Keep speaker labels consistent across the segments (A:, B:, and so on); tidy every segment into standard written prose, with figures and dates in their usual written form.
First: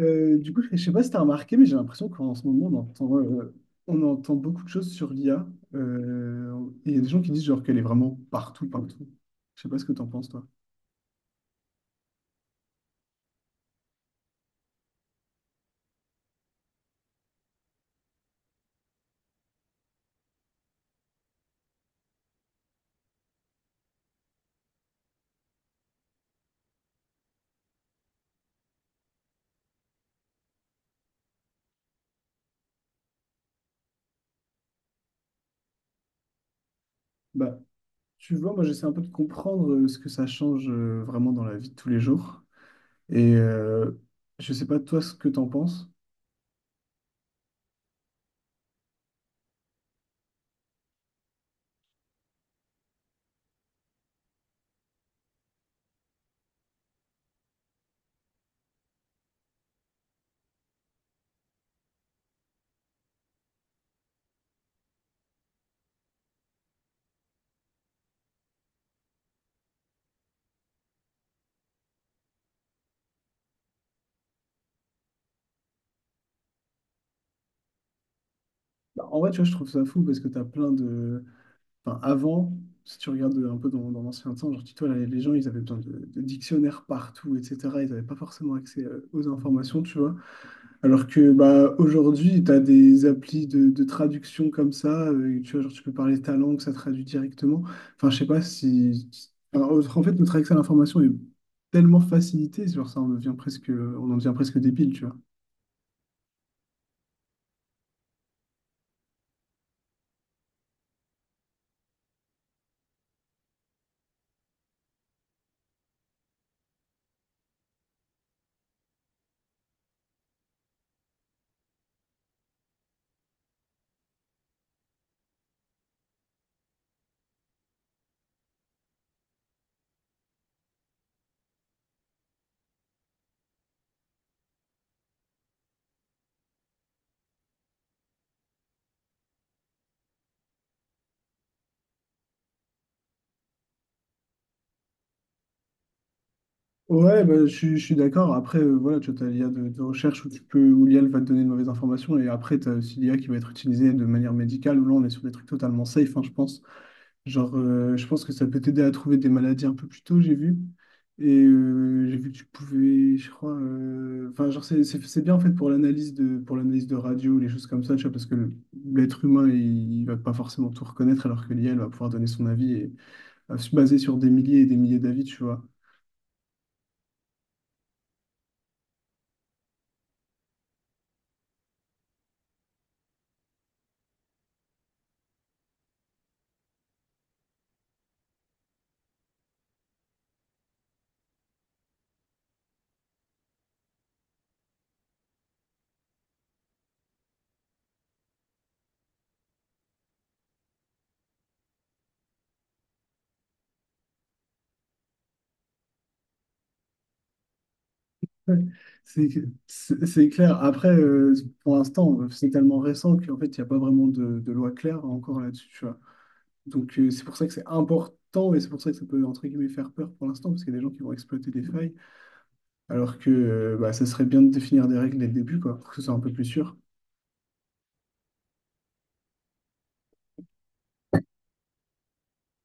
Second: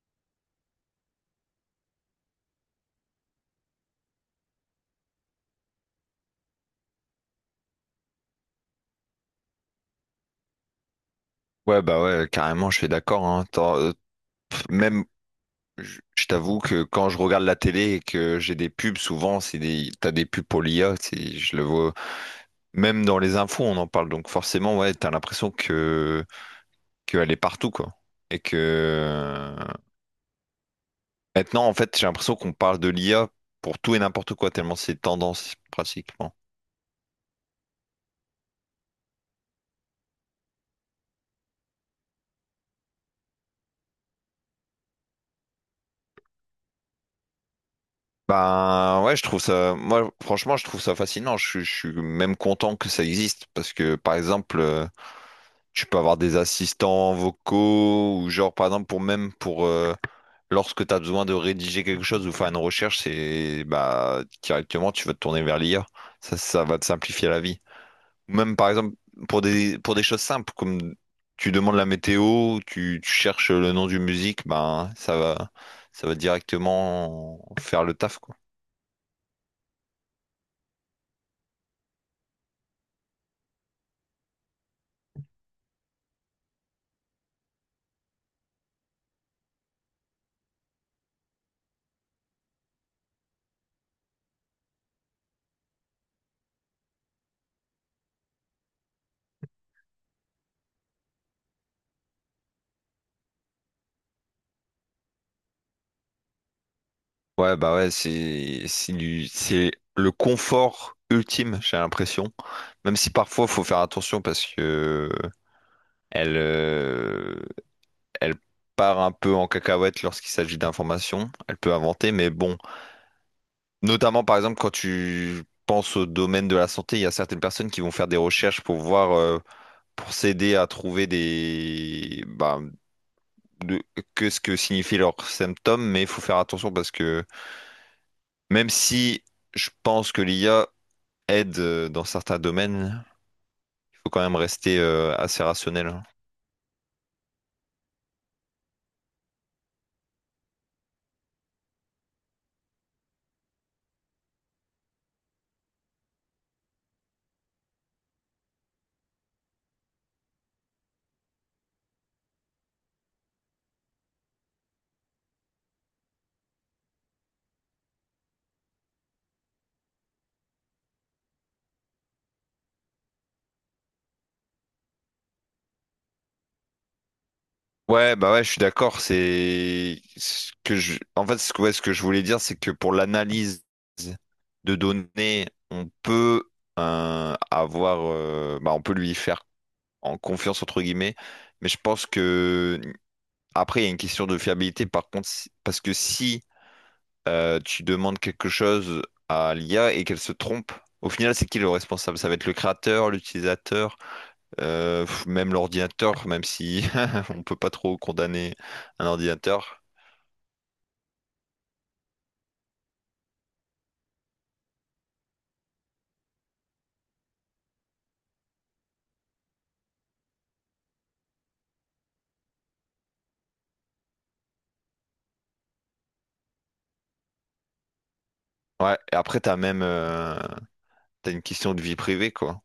A: Du coup, je sais pas si tu as remarqué, mais j'ai l'impression qu'en ce moment, on entend beaucoup de choses sur l'IA. Euh, et il y a des gens qui disent genre qu'elle est vraiment partout, partout. Je sais pas ce que tu en penses, toi.
B: Ouais, bah ouais, carrément, je suis d'accord, hein. Même, je t'avoue que quand je regarde la télé et que j'ai des pubs, souvent, t'as des pubs pour l'IA, je le vois. Même dans les infos, on en parle. Donc forcément, ouais, t'as l'impression que qu'elle est partout, quoi. Et que maintenant, en fait, j'ai l'impression qu'on parle de l'IA pour tout et n'importe quoi, tellement c'est tendance, pratiquement.
A: Bah, tu vois, moi, j'essaie un peu de comprendre ce que ça change vraiment dans la vie de tous les jours. Et je sais pas, toi, ce que tu en penses.
B: Ben ouais, je trouve ça. Moi, franchement, je trouve ça fascinant. Je suis même content que ça existe parce que, par exemple, tu peux avoir des assistants vocaux ou genre par exemple pour lorsque tu as besoin de rédiger quelque chose ou faire une recherche, c'est bah directement tu vas te tourner vers l'IA. Ça va te simplifier la vie. Ou même par exemple pour des choses simples comme tu demandes la météo, tu cherches le nom d'une musique, ben ça va directement faire le taf, quoi.
A: Bah, en vrai, tu vois, je trouve ça fou parce que tu as enfin, avant, si tu regardes un peu dans l'ancien temps, genre, dis-toi, là, les gens, ils avaient besoin de dictionnaires partout, etc. Ils n'avaient pas forcément accès aux informations, tu vois. Alors que bah, aujourd'hui, tu as des applis de traduction comme ça, tu vois, genre, tu peux parler ta langue, ça traduit directement. Enfin, je sais pas si. Alors, en fait, notre accès à l'information est tellement facilité, genre, ça, on en devient presque débile, tu vois.
B: Ouais, bah ouais, c'est le confort ultime, j'ai l'impression. Même si parfois, faut faire attention parce que elle, elle part un peu en cacahuète lorsqu'il s'agit d'informations. Elle peut inventer, mais bon. Notamment, par exemple, quand tu penses au domaine de la santé, il y a certaines personnes qui vont faire des recherches pour voir, pour s'aider à trouver de- que ce que signifient leurs symptômes, mais il faut faire attention parce que même si je pense que l'IA aide, dans certains domaines. Il faut quand même rester assez rationnel, hein.
A: Ouais, bah, je suis d'accord. Après, voilà, tu as l'IA de recherche où où l'IA va te donner de mauvaises informations. Et après, tu as aussi l'I a qui va être utilisée de manière médicale, où là, on est sur des trucs totalement safe, hein, je pense. Genre, je pense que ça peut t'aider à trouver des maladies un peu plus tôt, j'ai vu. Et j'ai vu que tu pouvais, je crois, enfin, genre, c'est bien en fait pour pour l'analyse de radio, les choses comme ça, tu vois, parce que l'être humain, il va pas forcément tout reconnaître, alors que l'IA, elle va pouvoir donner son avis et va se baser sur des milliers et des milliers d'avis, tu vois.
B: Ouais, bah ouais, je suis d'accord. C'est ce que je, en fait, ce que je voulais dire, c'est que pour l'analyse de données, on peut avoir, on peut lui faire en confiance entre guillemets. Mais je pense que après, il y a une question de fiabilité. Par contre, parce que si tu demandes quelque chose à l'IA et qu'elle se trompe, au final, c'est qui le responsable? Ça va être le créateur, l'utilisateur. Même l'ordinateur, même si on peut pas trop condamner
A: Ouais,
B: un
A: C'est
B: ordinateur.
A: c'est clair. Après, pour l'instant, c'est tellement récent qu'en fait, il n'y a pas vraiment de loi claire encore là-dessus, tu vois. Donc, c'est pour ça que c'est important et c'est pour ça que ça peut, entre guillemets, faire peur pour l'instant, parce qu'il y a des gens qui vont exploiter des failles, alors que bah, ça serait bien de définir des règles dès le début, quoi, pour que ce soit un peu plus sûr.
B: Ouais, et après, t'as une question de vie privée, quoi.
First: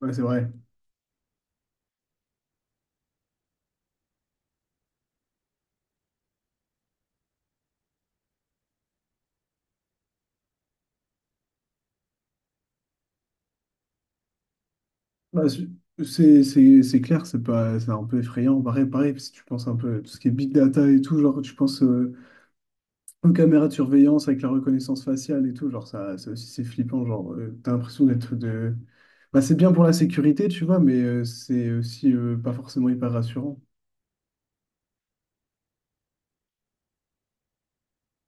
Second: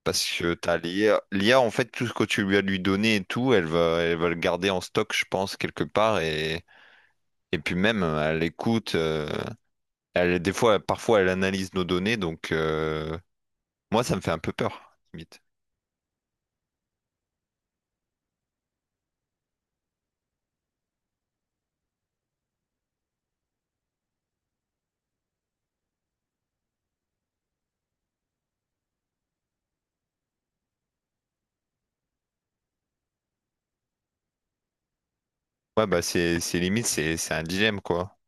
A: Ouais, c'est
B: Parce
A: vrai.
B: que t'as l'IA. L'IA, en fait, tout ce que tu lui as lui donné et tout, elle va le garder en stock, je pense, quelque part. Et puis même, elle écoute, elle, parfois, elle analyse nos données. Donc, moi, ça me fait un peu peur, limite.
A: Bah, c'est clair, c'est pas, c'est un peu effrayant. Pareil, pareil, si tu penses un peu à tout ce qui est big data et tout, genre, tu penses. Une caméra de surveillance avec la reconnaissance faciale et tout, genre ça, ça aussi c'est flippant, genre t'as l'impression d'être de. Bah, c'est bien pour la sécurité, tu vois, mais c'est aussi pas forcément hyper rassurant.
B: Ouais, bah, c'est un dilemme, quoi.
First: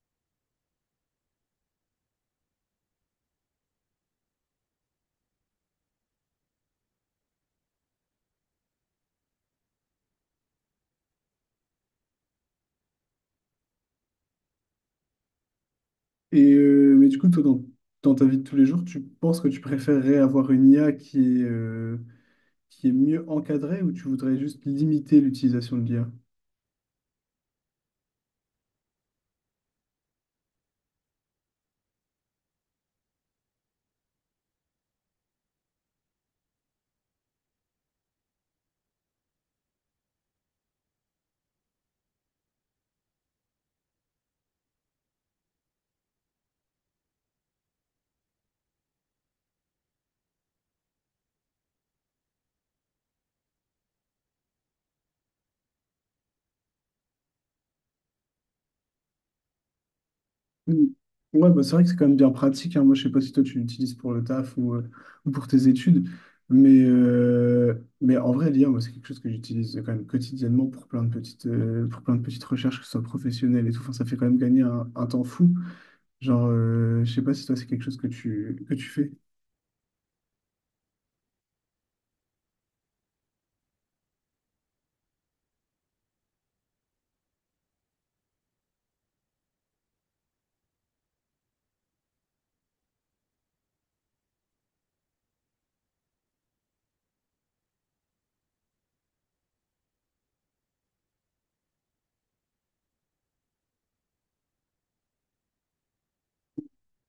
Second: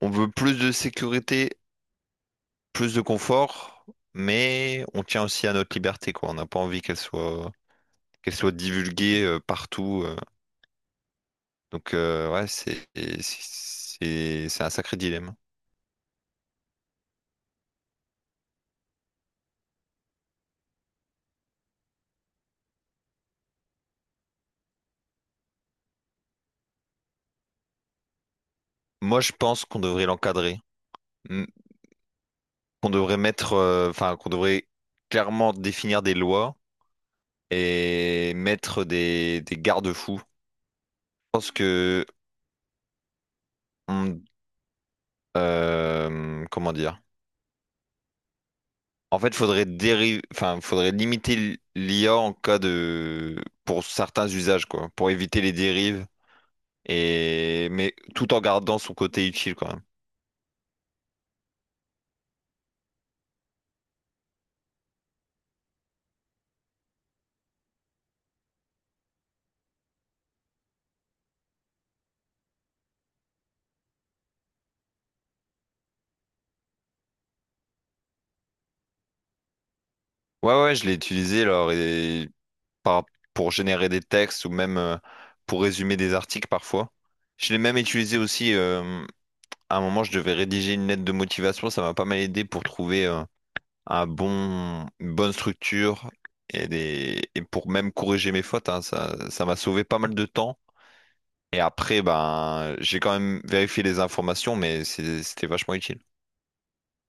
B: On veut plus de sécurité, plus de confort, mais on tient aussi à notre liberté, quoi. On n'a pas envie qu'elle soit divulguée, partout. Donc, ouais, c'est un sacré dilemme.
A: Et mais du coup, toi, dans ta vie de tous les jours, tu penses que tu préférerais avoir une IA qui est mieux encadrée ou tu voudrais juste limiter l'utilisation de l'IA?
B: Moi, je pense qu'on devrait l'encadrer, mm, qu'on devrait mettre, enfin, qu'on devrait clairement définir des lois et mettre des garde-fous. Je pense que, on- comment dire? En fait, faudrait limiter l'IA en cas de, pour certains usages, quoi, pour éviter les dérives et, mais tout en gardant son côté utile quand même.
A: Mm. Ouais, bah, c'est vrai que c'est quand même bien pratique, hein. Moi, je sais pas si toi tu l'utilises pour le taf ou pour tes études, mais, euh, mais en vrai, l'IA, moi, c'est quelque chose que j'utilise quand même quotidiennement pour plein de petites recherches, que ce soit professionnelles et tout. Enfin, ça fait quand même gagner un temps fou. Genre, je sais pas si toi, c'est quelque chose que tu fais.
B: Ouais, ouais, je l'ai utilisé alors et par- pour générer des textes ou même pour résumer des articles parfois. Je l'ai même utilisé aussi à un moment, je devais rédiger une lettre de motivation, ça m'a pas mal aidé pour trouver une bonne structure et pour même corriger mes fautes, hein, ça m'a sauvé pas mal de temps. Et après, ben, j'ai quand même vérifié les informations, mais c'était vachement utile.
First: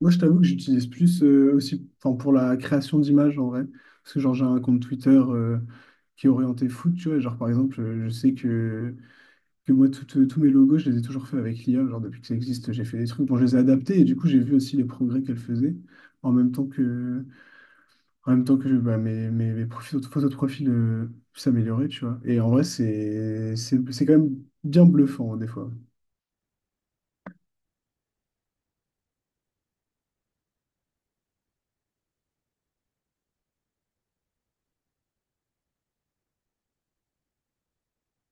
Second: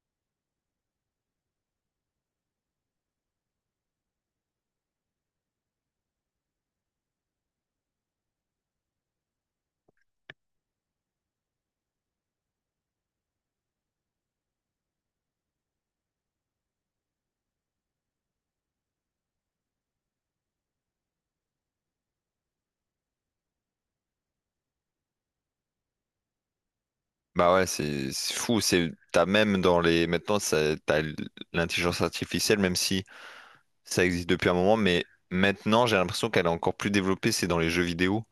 A: Moi, je t'avoue que j'utilise plus aussi enfin, pour la création d'images en vrai. Parce que, genre, j'ai un compte Twitter qui est orienté foot, tu vois. Genre, par exemple, je sais que moi, tous mes logos, je les ai toujours faits avec l'IA. Genre, depuis que ça existe, j'ai fait des trucs. Bon, je les ai adaptés et du coup, j'ai vu aussi les progrès qu'elle faisait. En même temps que, en même temps que bah, mes photos de profil s'amélioraient, tu vois. Et en vrai, c'est quand même bien bluffant, hein, des fois.
B: Bah ouais, c'est fou. C'est t'as même dans les maintenant, ça- t'as l- L'intelligence artificielle, même si ça existe depuis un moment, mais maintenant j'ai l'impression qu'elle est encore plus développée. C'est dans les jeux vidéo.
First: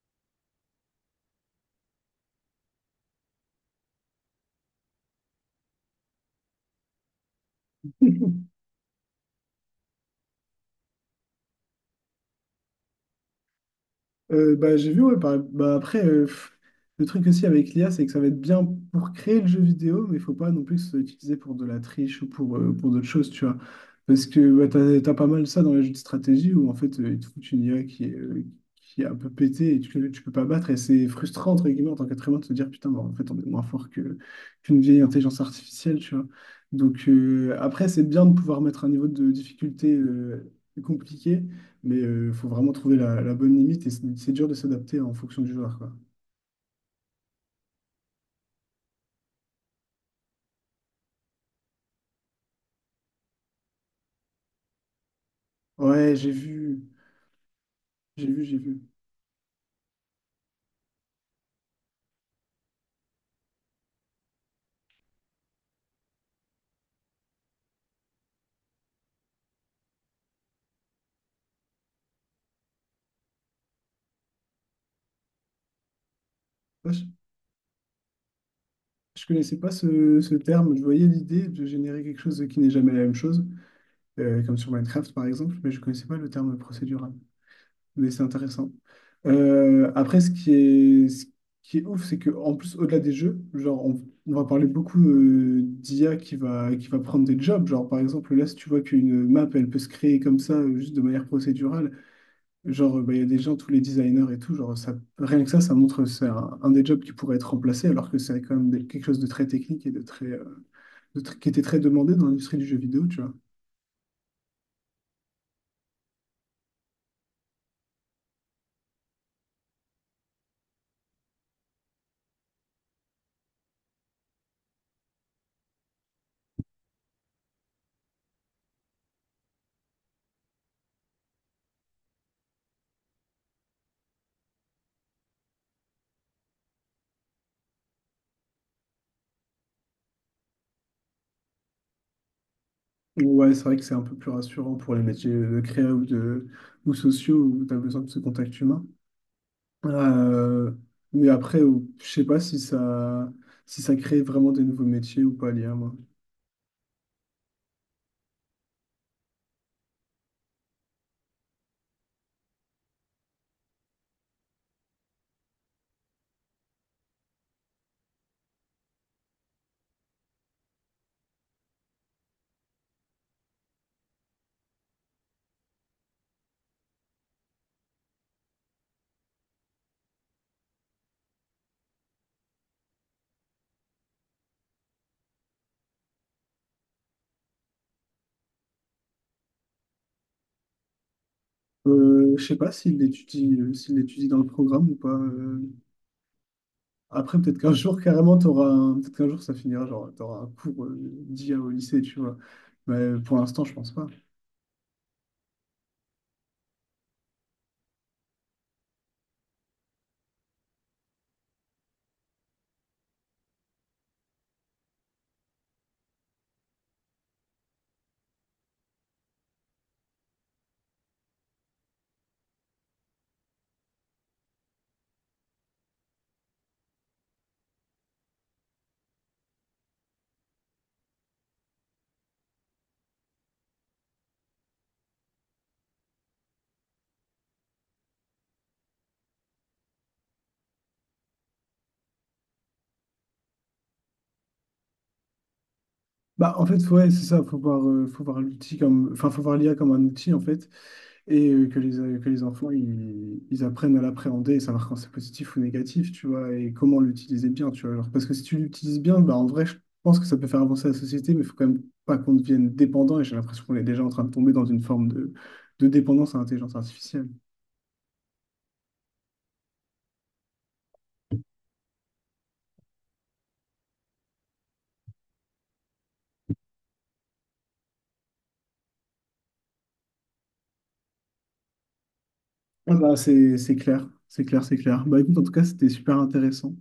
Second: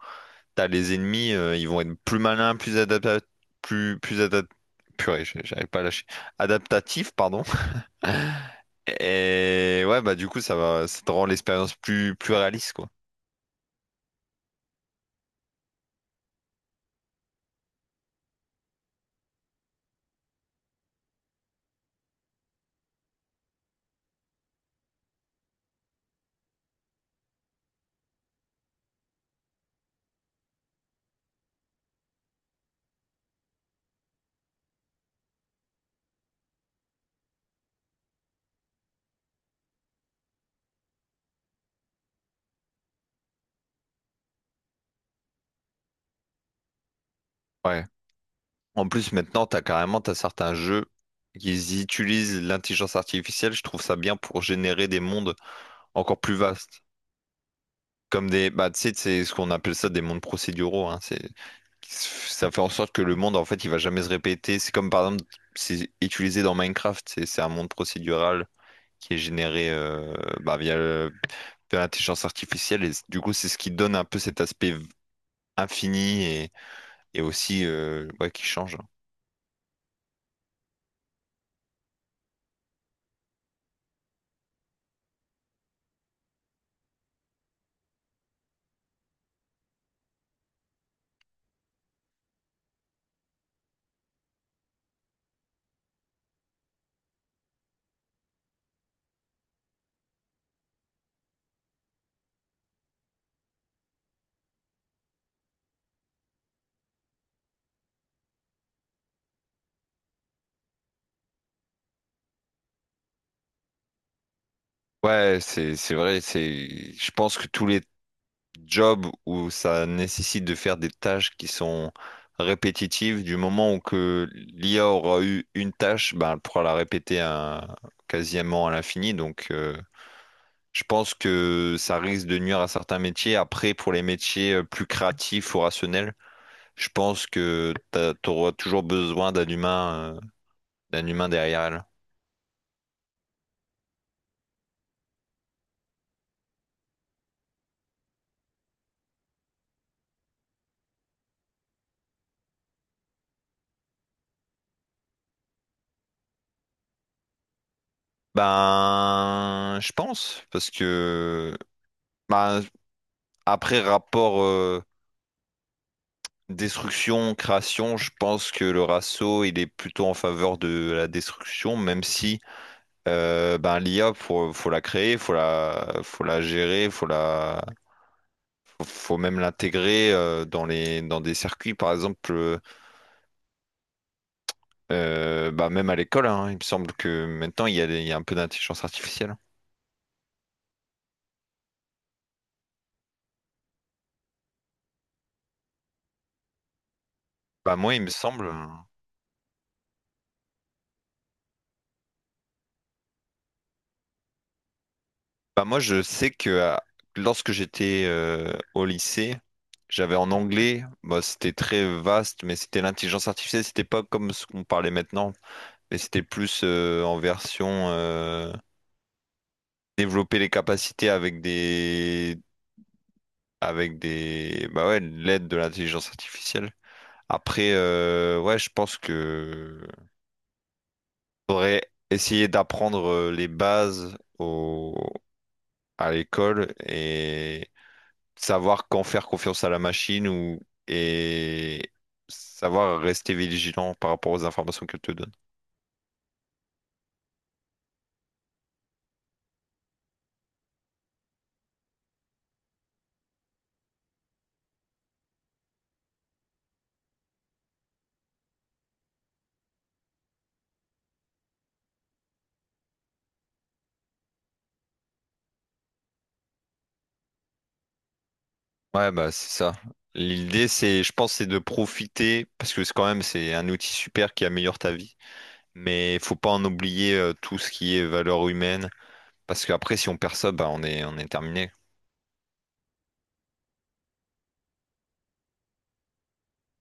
B: T'as les ennemis, ils vont être plus malins, plus adaptatifs, plus plus adap- purée, j'arrive pas à lâcher. Adaptatifs, pardon. Et ouais, bah du coup, ça te rend l'expérience plus réaliste, quoi.
A: Bah, j'ai vu, ouais, bah, après, le truc aussi avec l'IA, c'est que ça va être bien pour créer le jeu vidéo, mais il faut pas non plus que ce soit utilisé pour de la triche ou pour d'autres choses, tu vois. Parce que bah, t'as pas mal ça dans les jeux de stratégie où en fait, ils te foutent une IA qui est un peu pétée et tu peux pas battre. Et c'est frustrant, entre guillemets, en tant qu'être humain, de se dire, putain, bah, en fait, on est moins fort qu'une vieille intelligence artificielle, tu vois. Donc après, c'est bien de pouvoir mettre un niveau de difficulté compliqué. Mais il faut vraiment trouver la bonne limite et c'est dur de s'adapter en fonction du joueur, quoi.
B: Ouais. En plus, maintenant, t'as certains jeux qui utilisent l'intelligence artificielle. Je trouve ça bien pour générer des mondes,
A: Ouais,
B: encore
A: j'ai
B: plus
A: vu,
B: vaste.
A: j'ai
B: Comme
A: vu,
B: des,
A: j'ai
B: bah, tu
A: vu.
B: sais, c'est ce qu'on appelle ça des mondes procéduraux, hein. C'est, ça fait en sorte que le monde, en fait, il va jamais se répéter. C'est comme, par exemple, c'est utilisé dans Minecraft. C'est un monde procédural qui est généré, bah, de l'intelligence artificielle. Et du coup, c'est ce qui donne un peu cet aspect infini
A: Ouais, je,
B: et aussi, ouais, qui change, hein.
A: je connaissais pas ce terme. Je voyais l'idée de générer quelque chose qui n'est jamais la même chose, comme sur Minecraft par exemple, mais je connaissais pas le terme procédural. Mais c'est intéressant. Après, ce qui est ouf, c'est que en plus, au-delà des jeux, genre, on va parler beaucoup d'IA qui va prendre des jobs. Genre, par exemple, là, si tu vois qu'une map, elle peut se créer comme ça, juste de manière procédurale. Genre, bah, il y a des gens, tous les designers et tout, genre, ça, rien que ça montre que c'est un des jobs qui pourrait être remplacé, alors que c'est quand même quelque chose de très technique et de très, qui était très demandé dans l'industrie du jeu vidéo, tu vois.
B: Ouais, c'est vrai, c'est je pense que tous les jobs où ça nécessite de faire des tâches qui sont répétitives, du moment où que l'IA aura eu une tâche, ben elle pourra la quasiment à l'infini, donc je pense que ça risque de nuire à certains métiers. Après, pour les métiers, plus créatifs ou rationnels, je pense que tu auras toujours besoin d'un humain, derrière elle.
A: Ouais, c'est vrai que c'est un peu plus rassurant pour les métiers de créa ou sociaux où tu as besoin de ce contact humain. Euh, mais après, je sais pas si ça crée vraiment des nouveaux métiers ou pas, l'IA, moi.
B: Ben, je pense, parce que ben, après rapport, destruction, création, je pense que le ratio, il est plutôt en faveur de la destruction, même si ben, l'IA, faut la créer, faut la gérer, faut même l'intégrer, dans des circuits par exemple bah même à l'école, hein, il me semble que maintenant il y a, il y a un peu d'intelligence artificielle.
A: Je sais pas s'il l'étudie dans le programme ou pas. Après, peut-être qu'un
B: bah moi
A: jour,
B: il me
A: carrément,
B: semble euh,
A: peut-être qu'un jour, ça finira, genre, t'auras un cours d'IA au lycée, tu vois. Mais pour l'instant, je pense pas.
B: bah moi je sais que lorsque j'étais, au lycée, j'avais en anglais, bah, c'était très vaste mais c'était l'intelligence artificielle, c'était pas comme ce qu'on parlait maintenant, mais c'était plus, en version, développer les capacités avec des, bah ouais, l'aide de l'intelligence artificielle. Après, ouais, je pense que faudrait essayer d'apprendre, les bases à l'école et savoir quand faire confiance à la machine ou et savoir rester vigilant par rapport aux informations qu'elle te donne.
A: Bah, en fait, ouais, c'est ça, faut voir l'outil comme, enfin, faut voir l'IA comme un outil, en fait. Et que les enfants ils apprennent à l'appréhender et savoir quand c'est positif ou négatif, tu vois, et comment l'utiliser bien, tu vois. Alors, parce que si tu l'utilises bien, bah, en vrai, je pense que ça peut faire avancer la société, mais il faut quand même pas qu'on devienne dépendant, et j'ai l'impression qu'on est déjà en train de tomber dans une forme de dépendance à l'intelligence artificielle.
B: Ouais, bah c'est ça. L'idée, c'est, je pense, c'est de profiter parce que c'est quand même c'est un outil super qui améliore ta vie. Mais il faut pas en oublier, tout ce qui est valeur humaine. Parce qu'après, si on perd ça, bah, on est terminé.
A: Ah bah, c'est clair, c'est clair, c'est clair. Bah écoute, en tout cas, c'était super intéressant.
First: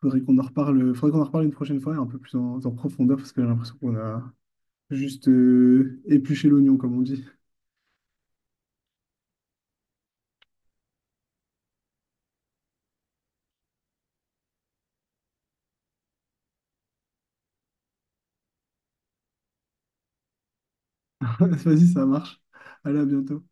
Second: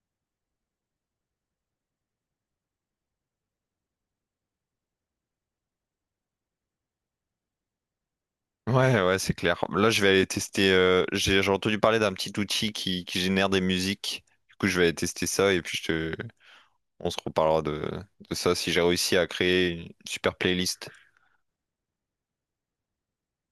A: Faudrait qu'on en reparle une prochaine fois, et un peu plus en profondeur, parce que j'ai l'impression qu'on a juste épluché l'oignon, comme on dit.
B: Ouais, ouais, c'est clair. Là, je vais aller tester. J'ai entendu parler d'un petit outil qui génère des musiques. Du coup, je vais aller tester ça et puis je te... on se reparlera de ça si j'ai réussi à créer une super playlist.
A: Vas-y, ça marche. Allez, à bientôt.